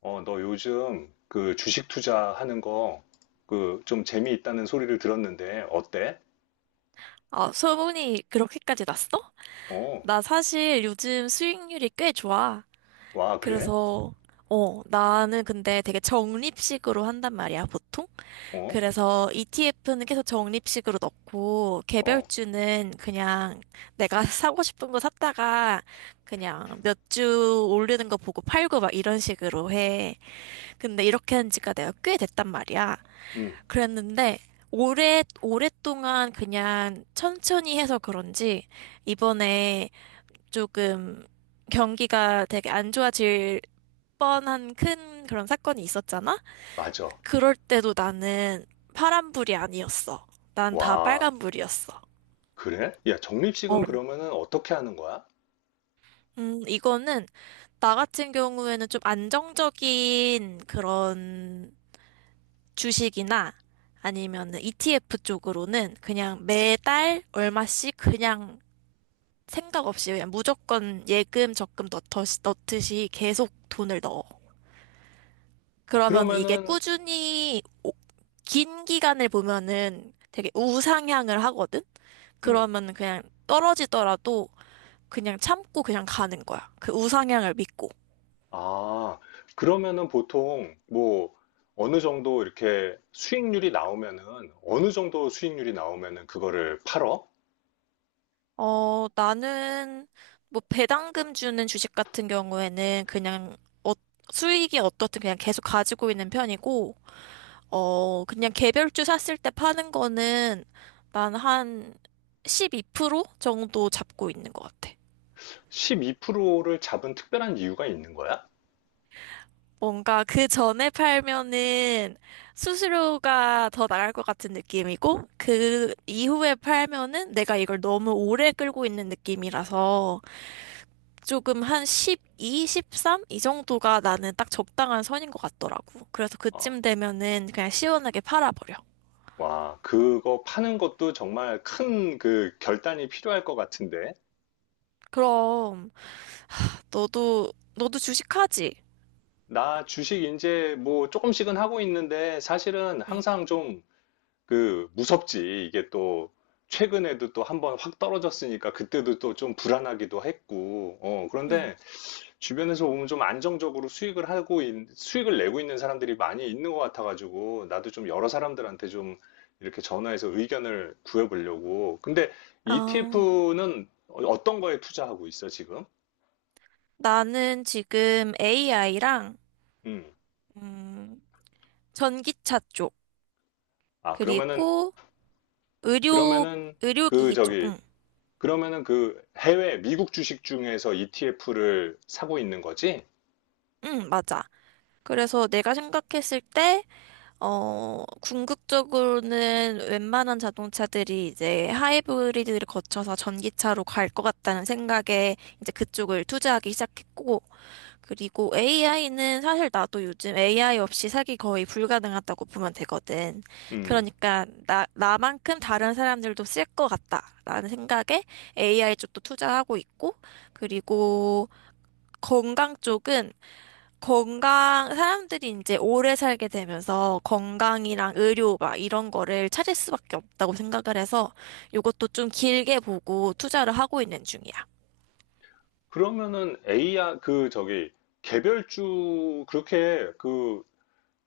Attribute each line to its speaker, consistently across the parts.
Speaker 1: 너 요즘 그 주식 투자하는 거 그 좀 재미있다는 소리를 들었는데 어때?
Speaker 2: 아, 소문이 그렇게까지 났어?
Speaker 1: 어,
Speaker 2: 나 사실 요즘 수익률이 꽤 좋아.
Speaker 1: 와, 그래?
Speaker 2: 그래서, 나는 근데 되게 적립식으로 한단 말이야, 보통.
Speaker 1: 어,
Speaker 2: 그래서 ETF는 계속 적립식으로 넣고,
Speaker 1: 어,
Speaker 2: 개별주는 그냥 내가 사고 싶은 거 샀다가, 그냥 몇 주 오르는 거 보고 팔고 막 이런 식으로 해. 근데 이렇게 한 지가 내가 꽤 됐단 말이야.
Speaker 1: 음,
Speaker 2: 그랬는데 오래 오랫동안 그냥 천천히 해서 그런지 이번에 조금 경기가 되게 안 좋아질 뻔한 큰 그런 사건이 있었잖아?
Speaker 1: 맞아.
Speaker 2: 그럴 때도 나는 파란불이 아니었어. 난 다
Speaker 1: 와,
Speaker 2: 빨간불이었어.
Speaker 1: 그래? 야,
Speaker 2: 어,
Speaker 1: 적립식은 그러면은 어떻게 하는 거야?
Speaker 2: 이거는 나 같은 경우에는 좀 안정적인 그런 주식이나 아니면은 ETF 쪽으로는 그냥 매달 얼마씩 그냥 생각 없이 그냥 무조건 예금, 적금 넣듯이 계속 돈을 넣어. 그러면 이게
Speaker 1: 그러면은,
Speaker 2: 긴 기간을 보면은 되게 우상향을 하거든?
Speaker 1: 음,
Speaker 2: 그러면 그냥 떨어지더라도 그냥 참고 그냥 가는 거야. 그 우상향을 믿고.
Speaker 1: 아, 그러면은 보통 뭐 어느 정도 이렇게 수익률이 나오면은 어느 정도 수익률이 나오면은 그거를 팔어?
Speaker 2: 어, 나는 뭐 배당금 주는 주식 같은 경우에는 어, 수익이 어떻든 그냥 계속 가지고 있는 편이고, 어, 그냥 개별주 샀을 때 파는 거는 난 한 12% 정도 잡고 있는 것 같아.
Speaker 1: 12%를 잡은 특별한 이유가 있는 거야?
Speaker 2: 뭔가 그 전에 팔면은 수수료가 더 나갈 것 같은 느낌이고, 그 이후에 팔면은 내가 이걸 너무 오래 끌고 있는 느낌이라서 조금 한 12, 13? 이 정도가 나는 딱 적당한 선인 것 같더라고. 그래서
Speaker 1: 어.
Speaker 2: 그쯤 되면은 그냥 시원하게 팔아버려.
Speaker 1: 와, 그거 파는 것도 정말 큰 그 결단이 필요할 것 같은데.
Speaker 2: 그럼 너도 주식하지?
Speaker 1: 나 주식 이제 뭐 조금씩은 하고 있는데 사실은
Speaker 2: 응.
Speaker 1: 항상 좀 그 무섭지. 이게 또 최근에도 또 한번 확 떨어졌으니까 그때도 또 좀 불안하기도 했고. 어,
Speaker 2: 응.
Speaker 1: 그런데 주변에서 보면 좀 안정적으로 수익을 내고 있는 사람들이 많이 있는 것 같아가지고 나도 좀 여러 사람들한테 좀 이렇게 전화해서 의견을 구해보려고. 근데
Speaker 2: 아,
Speaker 1: ETF는 어떤 거에 투자하고 있어 지금?
Speaker 2: 나는 지금 AI랑,
Speaker 1: 음.
Speaker 2: 전기차 쪽,
Speaker 1: 아 그러면은
Speaker 2: 그리고 의료,
Speaker 1: 그러면은 그
Speaker 2: 의료기기 쪽,
Speaker 1: 저기
Speaker 2: 응,
Speaker 1: 그러면은 그 해외 미국 주식 중에서 ETF를 사고 있는 거지?
Speaker 2: 응, 맞아. 그래서 내가 생각했을 때, 어, 궁극적으로는 웬만한 자동차들이 이제 하이브리드를 거쳐서 전기차로 갈 것 같다는 생각에 이제 그쪽을 투자하기 시작했고, 그리고 AI는 사실 나도 요즘 AI 없이 살기 거의 불가능하다고 보면 되거든.
Speaker 1: 음.
Speaker 2: 그러니까 나만큼 다른 사람들도 쓸 것 같다라는 생각에 AI 쪽도 투자하고 있고, 그리고 건강 쪽은 건강, 사람들이 이제 오래 살게 되면서 건강이랑 의료 막 이런 거를 찾을 수밖에 없다고 생각을 해서 이것도 좀 길게 보고 투자를 하고 있는 중이야.
Speaker 1: 그러면은 a 그 저기 개별주 그렇게 그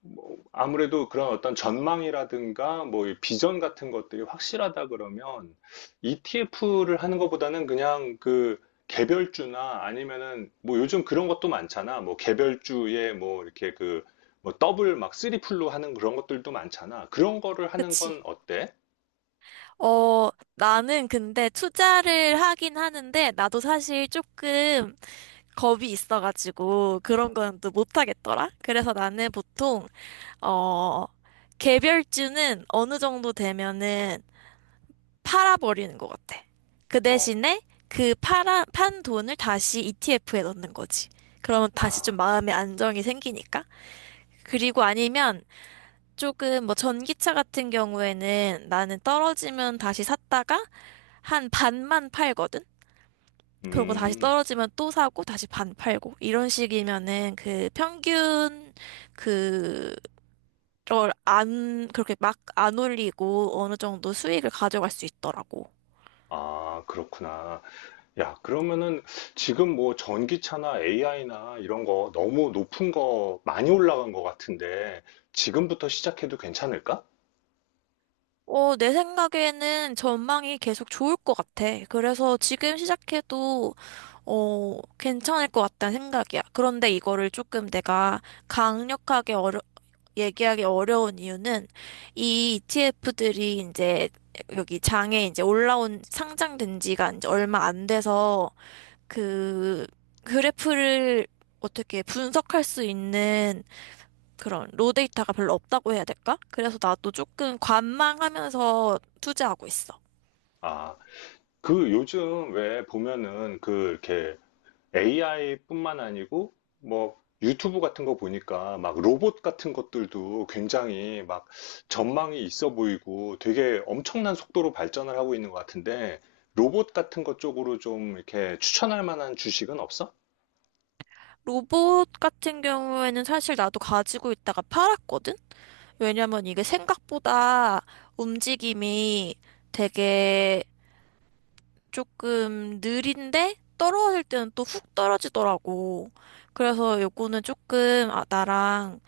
Speaker 1: 뭐 아무래도 그런 어떤 전망이라든가 뭐이 비전 같은 것들이 확실하다 그러면 ETF를 하는 것보다는 그냥 그 개별주나 아니면은 뭐 요즘 그런 것도 많잖아. 뭐 개별주에 뭐 이렇게 그 뭐 더블 막 쓰리풀로 하는 그런 것들도 많잖아. 그런 거를 하는
Speaker 2: 그치?
Speaker 1: 건 어때?
Speaker 2: 어, 나는 근데 투자를 하긴 하는데, 나도 사실 조금 겁이 있어가지고, 그런 건 또 못하겠더라? 그래서 나는 보통, 어, 개별주는 어느 정도 되면은 팔아버리는 것 같아. 그
Speaker 1: 어.
Speaker 2: 대신에 판 돈을 다시 ETF에 넣는 거지. 그러면 다시
Speaker 1: 아.
Speaker 2: 좀 마음의 안정이 생기니까. 그리고 아니면 조금 뭐 전기차 같은 경우에는 나는 떨어지면 다시 샀다가 한 반만 팔거든? 그러고 다시
Speaker 1: 음.
Speaker 2: 떨어지면 또 사고 다시 반 팔고 이런 식이면은 그 평균 그걸 안 그렇게 막 안 올리고 어느 정도 수익을 가져갈 수 있더라고.
Speaker 1: 아, 그렇구나. 야, 그러면은 지금 뭐 전기차나 AI나 이런 거 너무 높은 거 많이 올라간 것 같은데 지금부터 시작해도 괜찮을까?
Speaker 2: 어, 내 생각에는 전망이 계속 좋을 것 같아. 그래서 지금 시작해도 어, 괜찮을 것 같다는 생각이야. 그런데 이거를 조금 내가 강력하게 어려 얘기하기 어려운 이유는 이 ETF들이 이제 여기 장에 이제 올라온 상장된 지가 이제 얼마 안 돼서 그 그래프를 어떻게 분석할 수 있는 그런 로 데이터가 별로 없다고 해야 될까? 그래서 나도 조금 관망하면서 투자하고 있어.
Speaker 1: 아, 그 요즘 왜 보면은 그 이렇게 AI뿐만 아니고 뭐 유튜브 같은 거 보니까 막 로봇 같은 것들도 굉장히 막 전망이 있어 보이고 되게 엄청난 속도로 발전을 하고 있는 것 같은데 로봇 같은 것 쪽으로 좀 이렇게 추천할 만한 주식은 없어?
Speaker 2: 로봇 같은 경우에는 사실 나도 가지고 있다가 팔았거든? 왜냐면 이게 생각보다 움직임이 되게 조금 느린데 떨어질 때는 또 훅 떨어지더라고. 그래서 요거는 조금 아, 나랑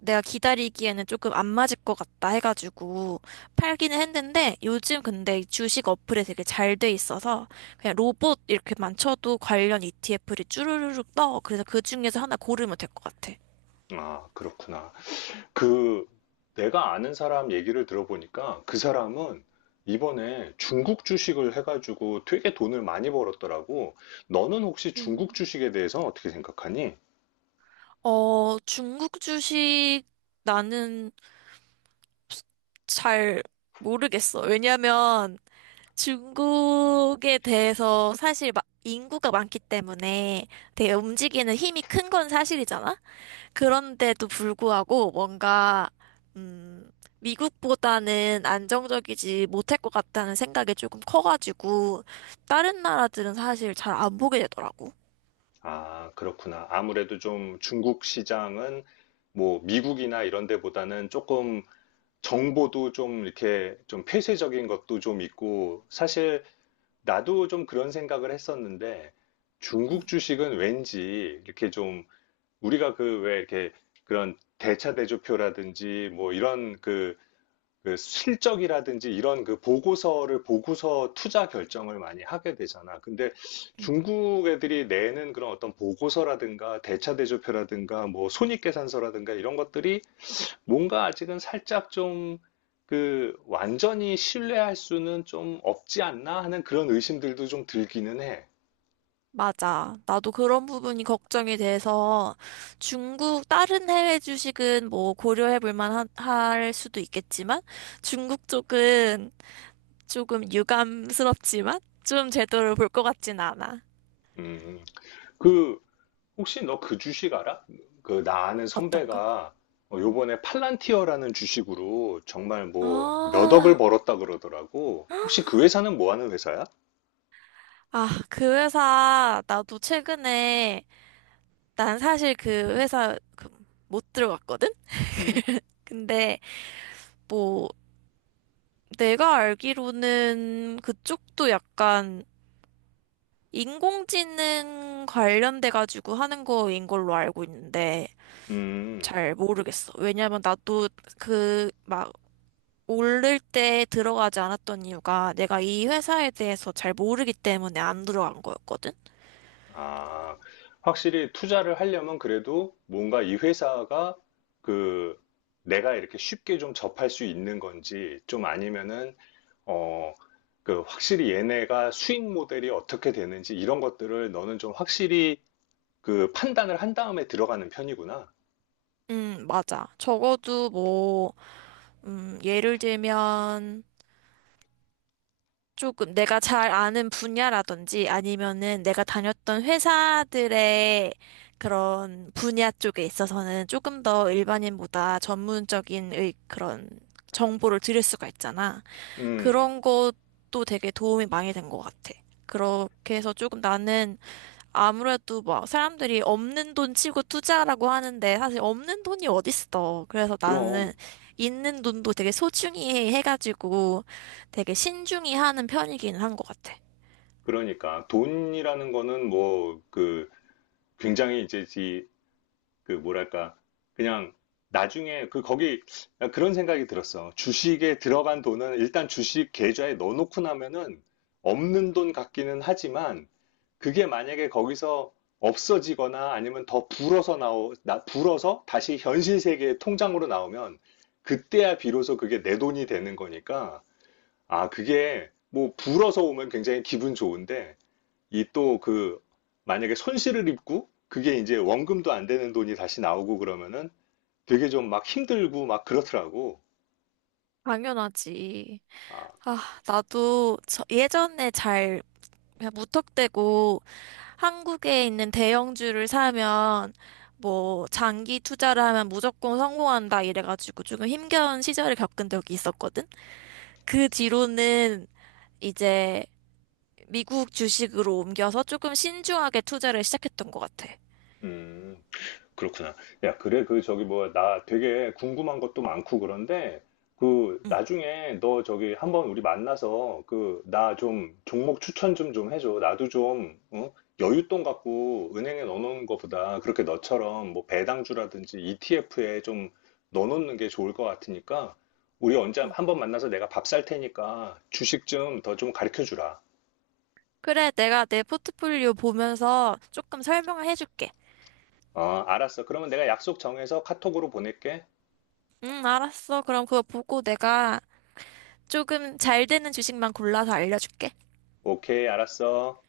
Speaker 2: 내가 기다리기에는 조금 안 맞을 것 같다 해가지고 팔기는 했는데 요즘 근데 이 주식 어플에 되게 잘 돼 있어서 그냥 로봇 이렇게만 쳐도 관련 ETF를 쭈루루룩 떠. 그래서 그 중에서 하나 고르면 될 것 같아.
Speaker 1: 아, 그렇구나. 그, 내가 아는 사람 얘기를 들어보니까 그 사람은 이번에 중국 주식을 해가지고 되게 돈을 많이 벌었더라고. 너는 혹시 중국
Speaker 2: 음.
Speaker 1: 주식에 대해서 어떻게 생각하니?
Speaker 2: 어, 중국 주식 나는 잘 모르겠어. 왜냐면 중국에 대해서 사실 막 인구가 많기 때문에 되게 움직이는 힘이 큰 건 사실이잖아? 그런데도 불구하고 음, 미국보다는 안정적이지 못할 것 같다는 생각이 조금 커가지고, 다른 나라들은 사실 잘 안 보게 되더라고.
Speaker 1: 아, 그렇구나. 아무래도 좀 중국 시장은 뭐 미국이나 이런 데보다는 조금 정보도 좀 이렇게 좀 폐쇄적인 것도 좀 있고 사실 나도 좀 그런 생각을 했었는데
Speaker 2: 응,
Speaker 1: 중국
Speaker 2: 응.
Speaker 1: 주식은 왠지 이렇게 좀 우리가 그 왜 이렇게 그런 대차대조표라든지 뭐 이런 그, 그 실적이라든지 이런 그 보고서를 보고서 투자 결정을 많이 하게 되잖아. 근데 중국 애들이 내는 그런 어떤 보고서라든가 대차대조표라든가 뭐 손익계산서라든가 이런 것들이 뭔가 아직은 살짝 좀 그 완전히 신뢰할 수는 좀 없지 않나 하는 그런 의심들도 좀 들기는 해.
Speaker 2: 맞아. 나도 그런 부분이 걱정이 돼서 중국 다른 해외 주식은 뭐 고려해 볼 만할 수도 있겠지만 중국 쪽은 조금 유감스럽지만 좀 제대로 볼 것 같진 않아.
Speaker 1: 음. 그 혹시 너 그 주식 알아? 그 나 아는
Speaker 2: 어떤 거?
Speaker 1: 선배가 어,
Speaker 2: 음.
Speaker 1: 요번에 팔란티어라는 주식으로 정말 뭐 몇 억을
Speaker 2: 아,
Speaker 1: 벌었다 그러더라고. 혹시 그 회사는 뭐 하는 회사야?
Speaker 2: 아, 그 회사 나도 최근에 난 사실 그 회사 그 못 들어갔거든?
Speaker 1: 음?
Speaker 2: 근데 뭐 내가 알기로는 그쪽도 약간 인공지능 관련돼 가지고 하는 거인 걸로 알고 있는데
Speaker 1: 음.
Speaker 2: 잘 모르겠어. 왜냐면 나도 그 막 오를 때 들어가지 않았던 이유가 내가 이 회사에 대해서 잘 모르기 때문에 안 들어간 거였거든.
Speaker 1: 아, 확실히 투자를 하려면 그래도 뭔가 이 회사가 그 내가 이렇게 쉽게 좀 접할 수 있는 건지 좀 아니면은 어, 그 확실히 얘네가 수익 모델이 어떻게 되는지 이런 것들을 너는 좀 확실히 그 판단을 한 다음에 들어가는 편이구나.
Speaker 2: 맞아. 예를 들면 조금 내가 잘 아는 분야라든지 아니면은 내가 다녔던 회사들의 그런 분야 쪽에 있어서는 조금 더 일반인보다 그런 정보를 드릴 수가 있잖아.
Speaker 1: 음,
Speaker 2: 그런 것도 되게 도움이 많이 된 것 같아. 그렇게 해서 조금 나는 아무래도 막 사람들이 없는 돈 치고 투자라고 하는데 사실 없는 돈이 어딨어. 그래서
Speaker 1: 그럼,
Speaker 2: 나는 있는 돈도 되게 소중히 해가지고 되게 신중히 하는 편이긴 한 것 같아.
Speaker 1: 그러니까. 돈이라는 거는 뭐, 그, 굉장히 이제, 이 그, 뭐랄까. 그냥, 나중에, 그, 거기, 그런 생각이 들었어. 주식에 들어간 돈은 일단 주식 계좌에 넣어놓고 나면은 없는 돈 같기는 하지만, 그게 만약에 거기서 없어지거나 아니면 더 불어서 불어서 다시 현실 세계의 통장으로 나오면, 그때야 비로소 그게 내 돈이 되는 거니까, 아, 그게 뭐 불어서 오면 굉장히 기분 좋은데 이 또 그 만약에 손실을 입고 그게 이제 원금도 안 되는 돈이 다시 나오고 그러면은 되게 좀 막 힘들고 막 그렇더라고.
Speaker 2: 당연하지.
Speaker 1: 아,
Speaker 2: 아, 나도 저 예전에 잘 그냥 무턱대고 한국에 있는 대형주를 사면 뭐 장기 투자를 하면 무조건 성공한다 이래가지고 조금 힘겨운 시절을 겪은 적이 있었거든. 그 뒤로는 이제 미국 주식으로 옮겨서 조금 신중하게 투자를 시작했던 것 같아.
Speaker 1: 음, 그렇구나. 야, 그래, 그, 저기, 뭐야, 나 되게 궁금한 것도 많고 그런데, 그,
Speaker 2: 응.
Speaker 1: 나중에 너 저기 한번 우리 만나서, 그, 나 좀 종목 추천 좀 해줘. 나도 좀, 어? 여윳돈 갖고 은행에 넣어놓는 것보다 그렇게 너처럼 뭐 배당주라든지 ETF에 좀 넣어놓는 게 좋을 것 같으니까, 우리 언제
Speaker 2: 응.
Speaker 1: 한번 만나서 내가 밥 살 테니까 주식 좀 더 좀 가르쳐 주라.
Speaker 2: 그래, 내가 내 포트폴리오 보면서 조금 설명을 해줄게.
Speaker 1: 어, 알았어. 그러면 내가 약속 정해서 카톡으로 보낼게.
Speaker 2: 응, 알았어. 그럼 그거 보고 내가 조금 잘 되는 주식만 골라서 알려줄게.
Speaker 1: 오케이, 알았어.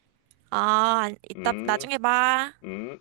Speaker 2: 이따,
Speaker 1: 음.
Speaker 2: 나중에 봐.
Speaker 1: 음.